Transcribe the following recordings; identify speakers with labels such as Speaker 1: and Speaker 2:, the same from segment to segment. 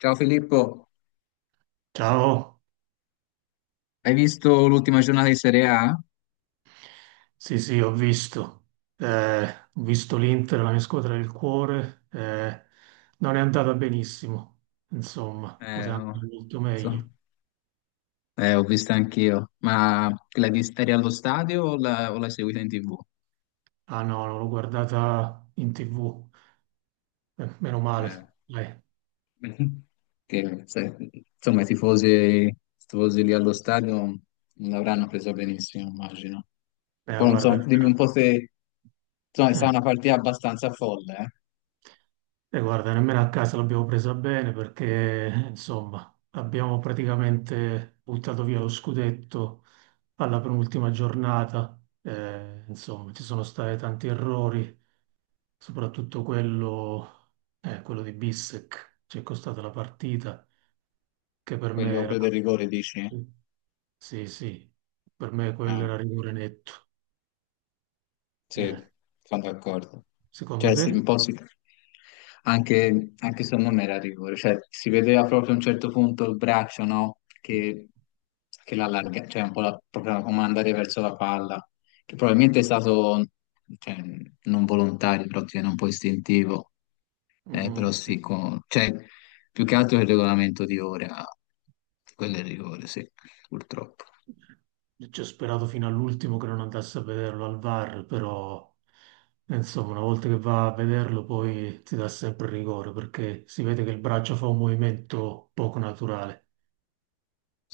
Speaker 1: Ciao Filippo,
Speaker 2: Ciao.
Speaker 1: hai visto l'ultima giornata di Serie A?
Speaker 2: Sì, sì, ho visto. Eh, Ho visto l'Inter, la mia squadra del cuore, non è andata benissimo. Insomma, poteva
Speaker 1: No,
Speaker 2: andare molto
Speaker 1: so-
Speaker 2: meglio.
Speaker 1: ho visto anch'io, ma l'hai vista eri allo stadio o o l'hai seguita in TV?
Speaker 2: Ah, no, non l'ho guardata in TV. Meno
Speaker 1: Eh,
Speaker 2: male. eh,
Speaker 1: che, se- insomma, i tifosi lì allo stadio non l'avranno presa benissimo, immagino. Poi non so,
Speaker 2: Guarda.
Speaker 1: dimmi un po' se... Insomma, è stata
Speaker 2: eh,
Speaker 1: una partita abbastanza folle, eh?
Speaker 2: Guarda, nemmeno a casa l'abbiamo presa bene perché, insomma, abbiamo praticamente buttato via lo scudetto alla penultima giornata. Insomma, ci sono stati tanti errori, soprattutto quello di Bissec, ci è costata la partita, che per me
Speaker 1: Quello,
Speaker 2: era...
Speaker 1: quello del rigore, dici?
Speaker 2: Sì, sì, per me quello era
Speaker 1: Ah.
Speaker 2: rigore netto.
Speaker 1: Sì,
Speaker 2: Eh,
Speaker 1: sono d'accordo.
Speaker 2: Secondo
Speaker 1: Cioè, sì,
Speaker 2: te?
Speaker 1: un po' anche se non era rigore, cioè, si vedeva proprio a un certo punto il braccio, no? Che l'allarga, cioè un po' proprio come andare verso la palla, che probabilmente è stato, cioè, non volontario, però tiene un po' istintivo,
Speaker 2: Mm,
Speaker 1: però
Speaker 2: sì.
Speaker 1: sì, cioè, più che altro il regolamento di ora, quello è il rigore, sì, purtroppo.
Speaker 2: Ci ho sperato fino all'ultimo che non andasse a vederlo al VAR, però insomma, una volta che va a vederlo poi ti dà sempre rigore perché si vede che il braccio fa un movimento poco naturale.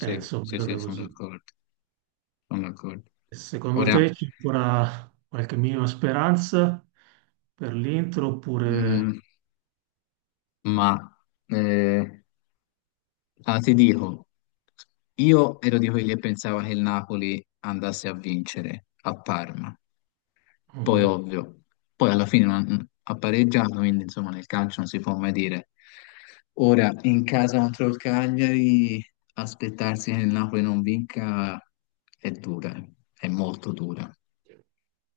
Speaker 2: E insomma, è
Speaker 1: sì,
Speaker 2: andata
Speaker 1: sì, sono
Speaker 2: così.
Speaker 1: d'accordo, sono d'accordo.
Speaker 2: Secondo
Speaker 1: Ora,
Speaker 2: te c'è ancora qualche minima speranza per l'Inter oppure...
Speaker 1: mm, Ma eh, ti dico, io ero di quelli che pensava che il Napoli andasse a vincere a Parma, poi
Speaker 2: Mhm.
Speaker 1: ovvio, poi alla fine ha pareggiato, quindi insomma nel calcio non si può mai dire. Ora in casa contro il Cagliari aspettarsi che il Napoli non vinca è dura, eh. È molto dura.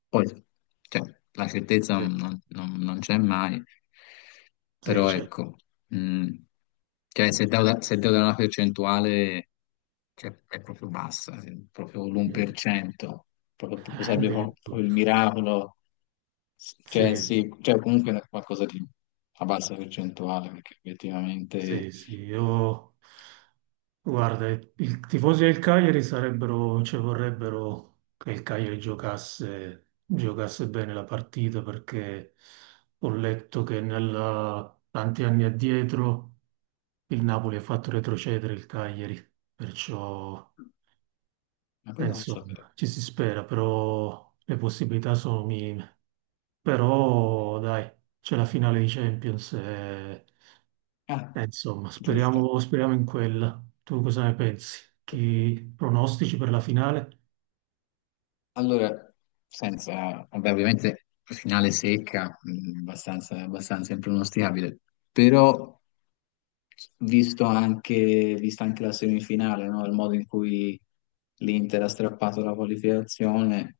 Speaker 1: Poi, cioè, la certezza
Speaker 2: Sì,
Speaker 1: non c'è mai,
Speaker 2: sì,
Speaker 1: però
Speaker 2: c'è.
Speaker 1: ecco, mh, cioè, se devo dare una percentuale, cioè, è proprio bassa, è proprio
Speaker 2: Mm.
Speaker 1: l'1%, proprio sarebbe
Speaker 2: Addirittura.
Speaker 1: proprio il miracolo, cioè
Speaker 2: Sì, sì.
Speaker 1: sì, cioè, comunque è qualcosa di a bassa percentuale, perché effettivamente.
Speaker 2: Sì, sì, io... Guarda, i tifosi del Cagliari sarebbero, cioè vorrebbero che il Cagliari giocasse, giocasse bene la partita perché ho letto che tanti anni addietro il Napoli ha fatto retrocedere il Cagliari, perciò
Speaker 1: Ma poi non lo sapevo.
Speaker 2: insomma ci si spera, però le possibilità sono minime. Però dai, c'è la finale di Champions e
Speaker 1: Ah,
Speaker 2: insomma,
Speaker 1: giusto.
Speaker 2: speriamo, speriamo in quella. Tu cosa ne pensi? Chi pronostici per la finale?
Speaker 1: Allora, senza, vabbè, ovviamente finale secca, abbastanza impronosticabile, però vista anche la semifinale, no? Il modo in cui l'Inter ha strappato la qualificazione,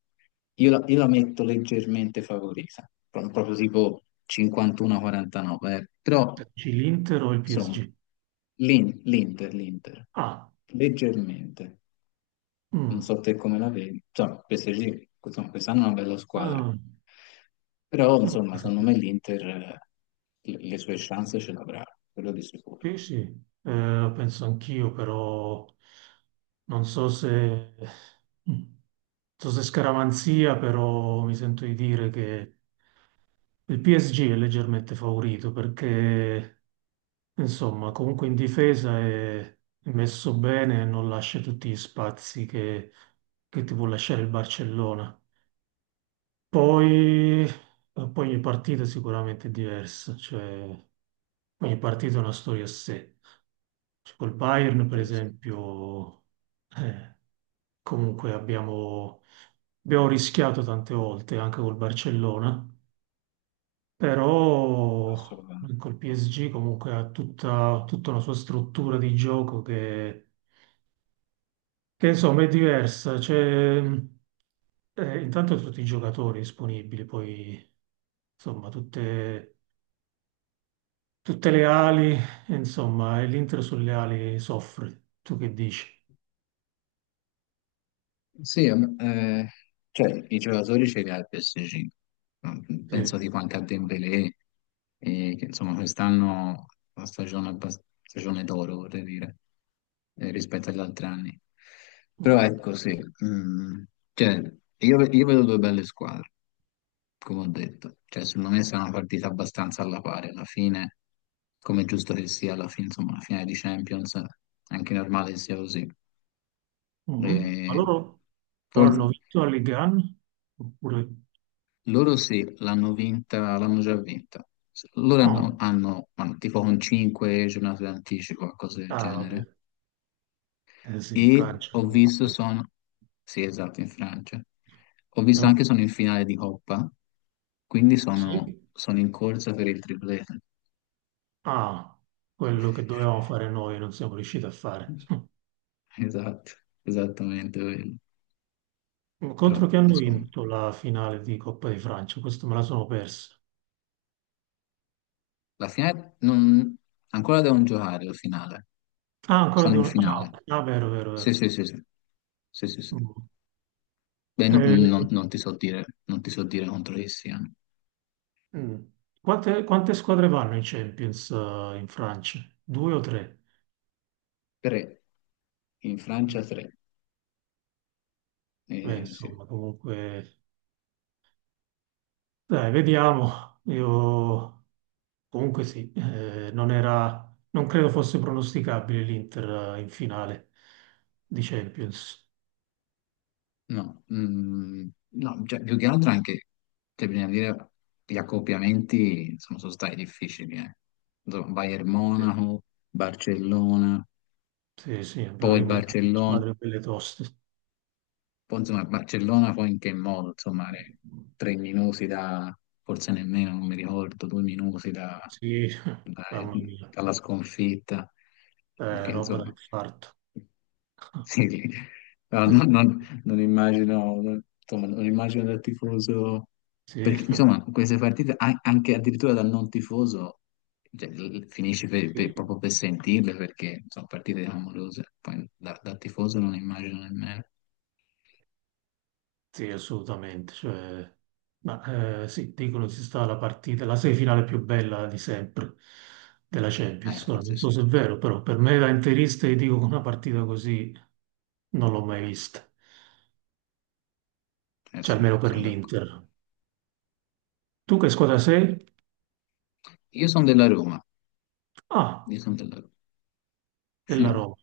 Speaker 1: io la metto leggermente favorita, proprio tipo 51-49, eh. Però
Speaker 2: Dici l'Inter o il PSG?
Speaker 1: insomma, l'Inter,
Speaker 2: Ah,
Speaker 1: leggermente non
Speaker 2: mm,
Speaker 1: so te come la vedi. Cioè, PSG, insomma, quest'anno è una bella squadra,
Speaker 2: ah,
Speaker 1: però
Speaker 2: eh,
Speaker 1: insomma, secondo me l'Inter le sue chance ce l'avrà, quello di sicuro,
Speaker 2: sì, sì. Penso anch'io, però non so se, mm. non so se scaramanzia, però mi sento di dire che il PSG è leggermente favorito perché insomma, comunque in difesa è messo bene e non lascia tutti gli spazi che ti può lasciare il Barcellona. Poi, poi ogni partita sicuramente è diversa, cioè ogni partita ha una storia a sé. Cioè, col Bayern, per
Speaker 1: quello sì,
Speaker 2: esempio, eh, comunque abbiamo rischiato tante volte anche col Barcellona, però
Speaker 1: assolutamente.
Speaker 2: col PSG comunque ha tutta, tutta una sua struttura di gioco insomma è diversa. C'è, intanto tutti i giocatori disponibili, poi insomma tutte, tutte le ali, insomma, e l'Inter sulle ali soffre. Tu che dici?
Speaker 1: Sì, cioè, i giocatori ce li ha il PSG. Penso
Speaker 2: Sì.
Speaker 1: tipo anche a Dembélé, che insomma quest'anno è una stagione d'oro, vorrei dire, rispetto agli altri anni. Però
Speaker 2: Mhm.
Speaker 1: ecco, sì, mm, cioè, io vedo due belle squadre, come ho detto. Cioè, secondo me sarà una partita abbastanza alla pari alla fine, come è giusto che sia alla fine, insomma, la finale di Champions, è anche normale che sia così.
Speaker 2: Mhm. Ma
Speaker 1: E
Speaker 2: loro
Speaker 1: forse.
Speaker 2: hanno vinto la Ligue 1? Oppure...
Speaker 1: Loro sì, l'hanno vinta, l'hanno già vinta. Loro
Speaker 2: Oh,
Speaker 1: hanno tipo con 5 giornate d'anticipo, cose del
Speaker 2: ah, vabbè,
Speaker 1: genere.
Speaker 2: eh sì, in
Speaker 1: E
Speaker 2: Francia
Speaker 1: ho visto
Speaker 2: comunque
Speaker 1: sono. Sì, esatto, in Francia. Ho
Speaker 2: è
Speaker 1: visto
Speaker 2: un...
Speaker 1: anche sono in finale di Coppa, quindi sono,
Speaker 2: Sì?
Speaker 1: sono in corsa per il triplete.
Speaker 2: Ah, quello che dovevamo fare noi non siamo riusciti a fare.
Speaker 1: Esatto, esattamente quello. Però,
Speaker 2: Contro che hanno
Speaker 1: insomma,
Speaker 2: vinto la finale di Coppa di Francia? Questo me la sono persa.
Speaker 1: la finale non, ancora devono giocare la finale.
Speaker 2: Ah, ancora
Speaker 1: Sono
Speaker 2: di
Speaker 1: in
Speaker 2: una. Ah,
Speaker 1: finale.
Speaker 2: ok. Ah, vero, vero,
Speaker 1: Sì,
Speaker 2: vero.
Speaker 1: sì, sì, sì. Sì, sì, sì.
Speaker 2: Mm.
Speaker 1: Beh, no-
Speaker 2: Eh,
Speaker 1: non, non ti so dire, non ti so dire contro chi siano.
Speaker 2: mm. Quante squadre vanno in Champions, in Francia? Due o tre?
Speaker 1: Tre. In Francia tre.
Speaker 2: Beh,
Speaker 1: Sì.
Speaker 2: insomma, comunque. Dai, vediamo. Io comunque sì, non era, non credo fosse pronosticabile l'Inter in finale di Champions.
Speaker 1: No, no, cioè, più che altro anche, cioè, bisogna dire, gli accoppiamenti sono stati difficili. Insomma, Bayern Monaco, Barcellona,
Speaker 2: Sì, sì, abbiamo eliminato
Speaker 1: Barcellona.
Speaker 2: squadre belle toste.
Speaker 1: Poi insomma a Barcellona poi in che modo? Insomma, 3 minuti da, forse nemmeno, non mi ricordo, 2 minuti
Speaker 2: Sì,
Speaker 1: da- eh,
Speaker 2: mamma mia,
Speaker 1: dalla sconfitta, che
Speaker 2: roba da
Speaker 1: insomma,
Speaker 2: infarto.
Speaker 1: sì, no, non, non- non immagino, insomma, non immagino dal tifoso,
Speaker 2: Sì,
Speaker 1: perché insomma queste partite, anche addirittura dal non tifoso, cioè, finisci
Speaker 2: sì.
Speaker 1: proprio per sentirle, perché sono partite clamorose, poi dal tifoso non immagino nemmeno,
Speaker 2: Sì, assolutamente. Cioè, ma sì, dicono si sta la partita, la semifinale più bella di sempre della Champions. Ora, non
Speaker 1: forse sì.
Speaker 2: so se è vero, però per me da interista ti dico che una partita così non l'ho mai vista.
Speaker 1: Eh
Speaker 2: Cioè,
Speaker 1: sì,
Speaker 2: almeno per
Speaker 1: sono d'accordo.
Speaker 2: l'Inter. Tu che squadra
Speaker 1: Eh,
Speaker 2: sei?
Speaker 1: Io sono della Roma,
Speaker 2: Ah,
Speaker 1: io sono della Roma.
Speaker 2: della
Speaker 1: Eh,
Speaker 2: Roma.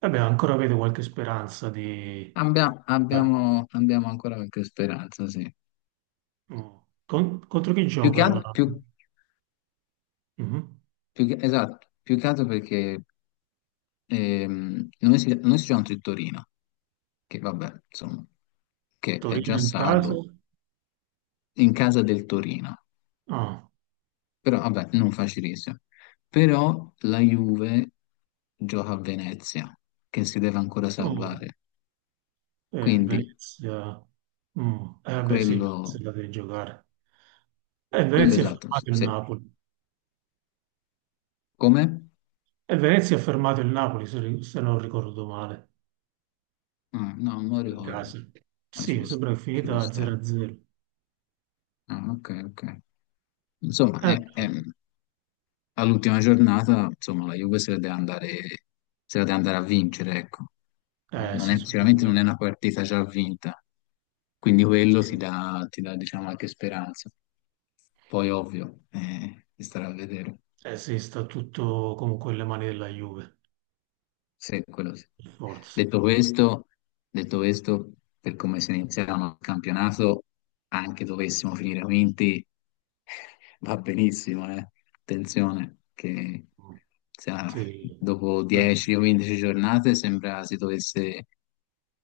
Speaker 2: Vabbè, ancora avete qualche speranza di...
Speaker 1: abbiamo ancora qualche speranza, sì.
Speaker 2: Mm. Contro chi
Speaker 1: Più che
Speaker 2: gioca la...
Speaker 1: altro, più,
Speaker 2: Mhm.
Speaker 1: più che- esatto, più che altro perché noi siamo contro il Torino, che vabbè, insomma, che è già
Speaker 2: Torino in casa?
Speaker 1: salvo in casa del Torino,
Speaker 2: Ah,
Speaker 1: però vabbè, non facilissimo. Però la Juve gioca a Venezia, che si deve ancora
Speaker 2: no.
Speaker 1: salvare, quindi
Speaker 2: Venezia. Mm. Vabbè, sì, Venezia
Speaker 1: quello.
Speaker 2: la devi giocare. E
Speaker 1: Quello
Speaker 2: Venezia ha
Speaker 1: esatto, sì,
Speaker 2: fermato il
Speaker 1: sì.
Speaker 2: Napoli.
Speaker 1: Come?
Speaker 2: E Venezia ha fermato il Napoli, se non ricordo male.
Speaker 1: Ah, no, non lo
Speaker 2: In
Speaker 1: ricordo,
Speaker 2: casa.
Speaker 1: ma ci
Speaker 2: Sì, mi
Speaker 1: può,
Speaker 2: sembra che è
Speaker 1: ci può
Speaker 2: finita
Speaker 1: stare.
Speaker 2: 0-0.
Speaker 1: Ah, ok, ok. Insomma,
Speaker 2: Eh,
Speaker 1: all'ultima giornata, insomma, la Juve se la deve andare a vincere, ecco.
Speaker 2: Beh,
Speaker 1: Non
Speaker 2: sì,
Speaker 1: è- Sicuramente non
Speaker 2: sicuramente.
Speaker 1: è una partita già vinta, quindi quello ti dà, diciamo, anche speranza. Poi, ovvio, si starà a vedere.
Speaker 2: Eh sì, sta tutto comunque nelle mani della Juve,
Speaker 1: Sì, quello sì.
Speaker 2: per forza.
Speaker 1: Detto questo, detto questo, per come si iniziava il campionato, anche dovessimo finire quinti, va benissimo, eh. Attenzione, che
Speaker 2: Mm.
Speaker 1: sa,
Speaker 2: Sì.
Speaker 1: dopo
Speaker 2: Beh,
Speaker 1: 10 o 15 giornate sembra si dovesse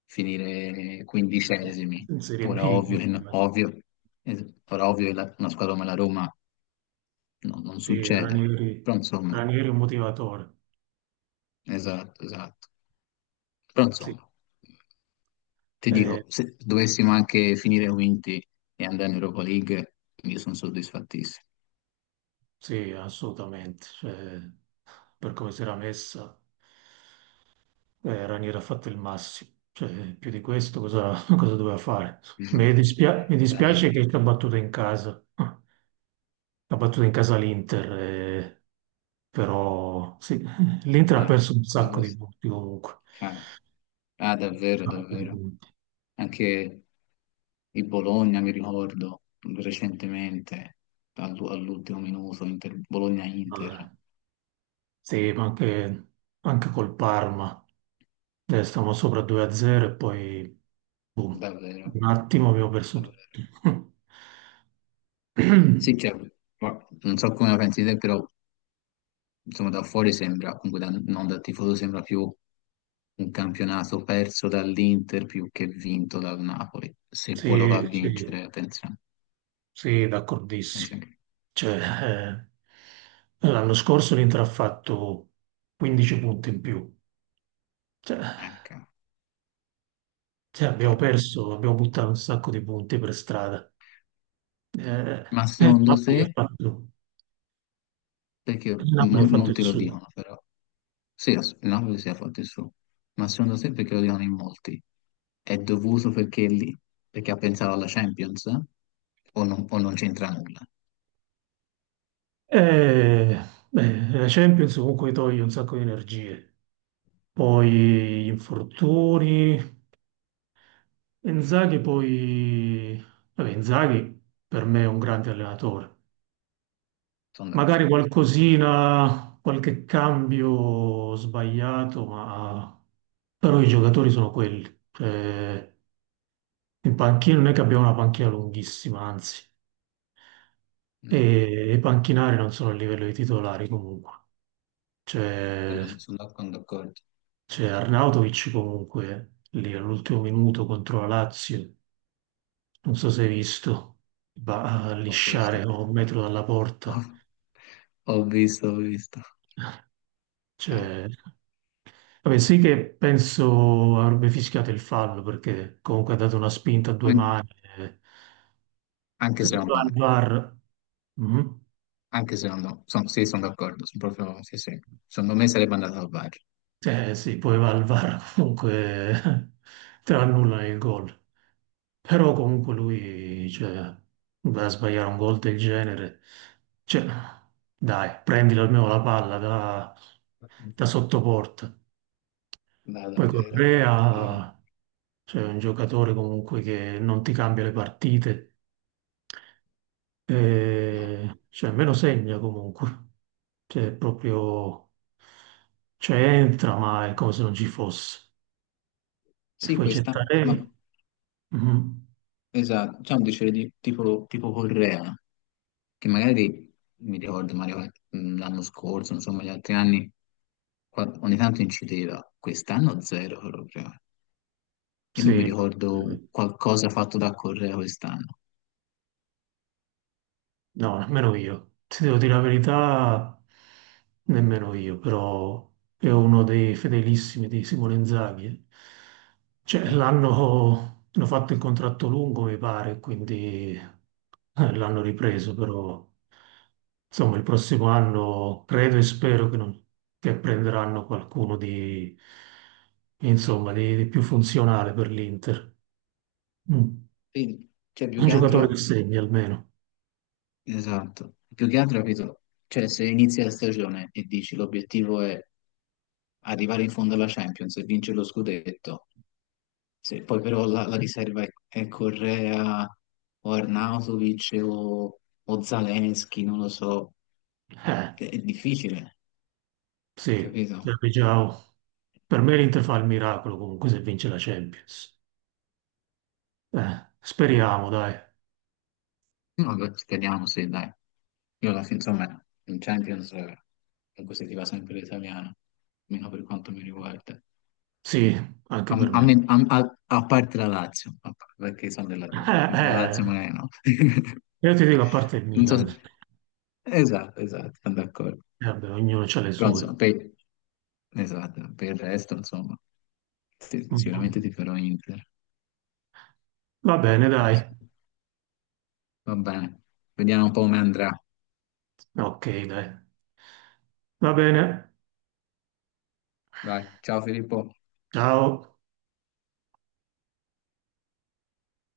Speaker 1: finire quindicesimi.
Speaker 2: in Serie
Speaker 1: Ora
Speaker 2: B,
Speaker 1: ovvio, che
Speaker 2: quindi,
Speaker 1: no-
Speaker 2: ma
Speaker 1: ovvio, ora ovvio che una squadra come la Roma non
Speaker 2: sì,
Speaker 1: succede,
Speaker 2: Ranieri,
Speaker 1: però insomma,
Speaker 2: Ranieri è un motivatore.
Speaker 1: esatto, esatto. Però
Speaker 2: Sì.
Speaker 1: insomma, ti
Speaker 2: eh,
Speaker 1: dico, se dovessimo anche finire quinti e andare in Europa League, io sono soddisfattissimo.
Speaker 2: Sì, assolutamente. Cioè, per come si era messa, Ranieri ha fatto il massimo. Cioè, più di questo cosa, cosa doveva fare? Mi
Speaker 1: Daniele.
Speaker 2: dispiace che ci ha battuto in casa. Ha battuto in casa l'Inter, però sì, l'Inter ha
Speaker 1: Ah,
Speaker 2: perso un sacco
Speaker 1: quello
Speaker 2: di
Speaker 1: sì.
Speaker 2: punti comunque.
Speaker 1: Ah, ah,
Speaker 2: Un
Speaker 1: davvero,
Speaker 2: sacco di
Speaker 1: davvero.
Speaker 2: punti.
Speaker 1: Anche il Bologna, mi ricordo, recentemente, all'ultimo minuto,
Speaker 2: Vabbè.
Speaker 1: Bologna-Inter,
Speaker 2: Sì, ma anche col Parma. Stavamo sopra 2-0 e poi, boom,
Speaker 1: davvero.
Speaker 2: un attimo abbiamo perso tutto.
Speaker 1: Davvero. Sì, cioè, ma non so come la pensi te, però insomma da fuori sembra, comunque non da tifoso, sembra più un campionato perso dall'Inter più che vinto dal Napoli, se poi lo va a
Speaker 2: Sì, sì,
Speaker 1: vincere, attenzione,
Speaker 2: sì, d'accordissimo.
Speaker 1: attenzione.
Speaker 2: Cioè, eh, l'anno scorso l'Inter ha fatto 15 punti in più. Cioè,
Speaker 1: Ecco,
Speaker 2: Abbiamo
Speaker 1: cioè,
Speaker 2: perso, abbiamo buttato un sacco di punti per strada. Eh,
Speaker 1: ma
Speaker 2: e il
Speaker 1: secondo
Speaker 2: Napoli ha
Speaker 1: te,
Speaker 2: fatto,
Speaker 1: perché
Speaker 2: il Napoli ha fatto il
Speaker 1: molti lo
Speaker 2: suo.
Speaker 1: dicono però, sì, il Napoli si è fatto il suo, ma secondo te perché lo dicono in molti? È dovuto perché, lì, perché ha pensato alla Champions? O non c'entra nulla?
Speaker 2: Eh, beh, la Champions comunque toglie un sacco di energie. Poi gli infortuni. Inzaghi poi... Vabbè, Inzaghi per me è un grande allenatore.
Speaker 1: Sono
Speaker 2: Magari
Speaker 1: d'accordo.
Speaker 2: qualcosina, qualche cambio sbagliato, ma... Però i giocatori sono quelli. Cioè, in panchina non è che abbiamo una panchina lunghissima, anzi.
Speaker 1: No,
Speaker 2: E i panchinari non sono a livello dei titolari comunque. C'è
Speaker 1: quello non sono d'accordo.
Speaker 2: c'è Arnautovic comunque lì all'ultimo minuto contro la Lazio. Non so se hai visto, va a
Speaker 1: Ho
Speaker 2: lisciare
Speaker 1: visto.
Speaker 2: a un metro dalla
Speaker 1: Ho,
Speaker 2: porta.
Speaker 1: ho visto, ho visto. Eh,
Speaker 2: Cioè, vabbè, sì che penso avrebbe fischiato il fallo perché comunque ha dato una spinta a due
Speaker 1: an-
Speaker 2: mani. Eh.
Speaker 1: anche
Speaker 2: Secondo me
Speaker 1: secondo
Speaker 2: al
Speaker 1: me,
Speaker 2: VAR... Mhm.
Speaker 1: anche secondo me, sì, sono d'accordo, sono proprio, sì, sì, secondo me sarebbe andato al VAR.
Speaker 2: Eh sì, poi va al VAR comunque te lo annullano il gol. Però comunque lui, cioè, va a sbagliare un gol del genere. Cioè, dai, prendilo almeno la palla da, sottoporta.
Speaker 1: No,
Speaker 2: Poi
Speaker 1: davvero. Sì,
Speaker 2: Correa, cioè, è un giocatore comunque che non ti cambia le partite.
Speaker 1: no.
Speaker 2: E, cioè, me lo segna comunque. Cioè, è proprio... Cioè, entra, ma è come se non ci fosse. E
Speaker 1: Sì,
Speaker 2: poi c'è
Speaker 1: questa, ma
Speaker 2: Taremi. Mhm.
Speaker 1: esatto, c'è un dicere di, tipo Correa, che magari mi ricordo Mario, l'anno scorso, insomma, gli altri anni, ogni tanto incideva, quest'anno zero proprio. Io non mi
Speaker 2: Sì.
Speaker 1: ricordo qualcosa fatto da Correa quest'anno.
Speaker 2: No, nemmeno io. Ti devo dire la verità, nemmeno io, però è uno dei fedelissimi di Simone Inzaghi. Eh. Cioè,
Speaker 1: Mm.
Speaker 2: l'hanno hanno fatto il contratto lungo, mi pare, quindi l'hanno ripreso, però insomma il prossimo anno credo e spero che, non- che prenderanno qualcuno di, insomma, di, più funzionale per l'Inter. Mm.
Speaker 1: Quindi, cioè, più
Speaker 2: Un
Speaker 1: che
Speaker 2: giocatore che
Speaker 1: altro,
Speaker 2: segni almeno.
Speaker 1: esatto, più che altro, capito? Cioè, se inizi la stagione e dici l'obiettivo è arrivare in fondo alla Champions e vincere lo scudetto, se poi però la riserva è Correa o Arnautovic o Zaleschi, non lo so,
Speaker 2: Eh.
Speaker 1: è difficile,
Speaker 2: Sì,
Speaker 1: capito?
Speaker 2: serve Giao. Per me l'Inter fa il miracolo comunque se vince la Champions.
Speaker 1: No,
Speaker 2: Speriamo, dai.
Speaker 1: vabbè, speriamo, sì, dai. Io alla fine, insomma, in Champions comunque si ti va sempre l'italiano, almeno per quanto mi riguarda.
Speaker 2: Sì, anche
Speaker 1: A,
Speaker 2: per
Speaker 1: a
Speaker 2: me.
Speaker 1: me- a- a- a parte la Lazio, perché sono della
Speaker 2: Eh,
Speaker 1: Roma, quindi la Lazio
Speaker 2: eh,
Speaker 1: magari no.
Speaker 2: io ti dico a parte il
Speaker 1: Non so
Speaker 2: Milan.
Speaker 1: se- Esatto, esatto, sono d'accordo.
Speaker 2: Vabbè, ognuno ha le
Speaker 1: Però
Speaker 2: sue.
Speaker 1: insomma, Esatto, per il resto, insomma, sì, sì, sicuramente
Speaker 2: Mhm.
Speaker 1: ti farò Inter.
Speaker 2: Va bene,
Speaker 1: Poi,
Speaker 2: dai.
Speaker 1: insomma, va bene, vediamo un po' come andrà.
Speaker 2: Ok, dai. Va bene.
Speaker 1: Vai, ciao Filippo.
Speaker 2: Ciao.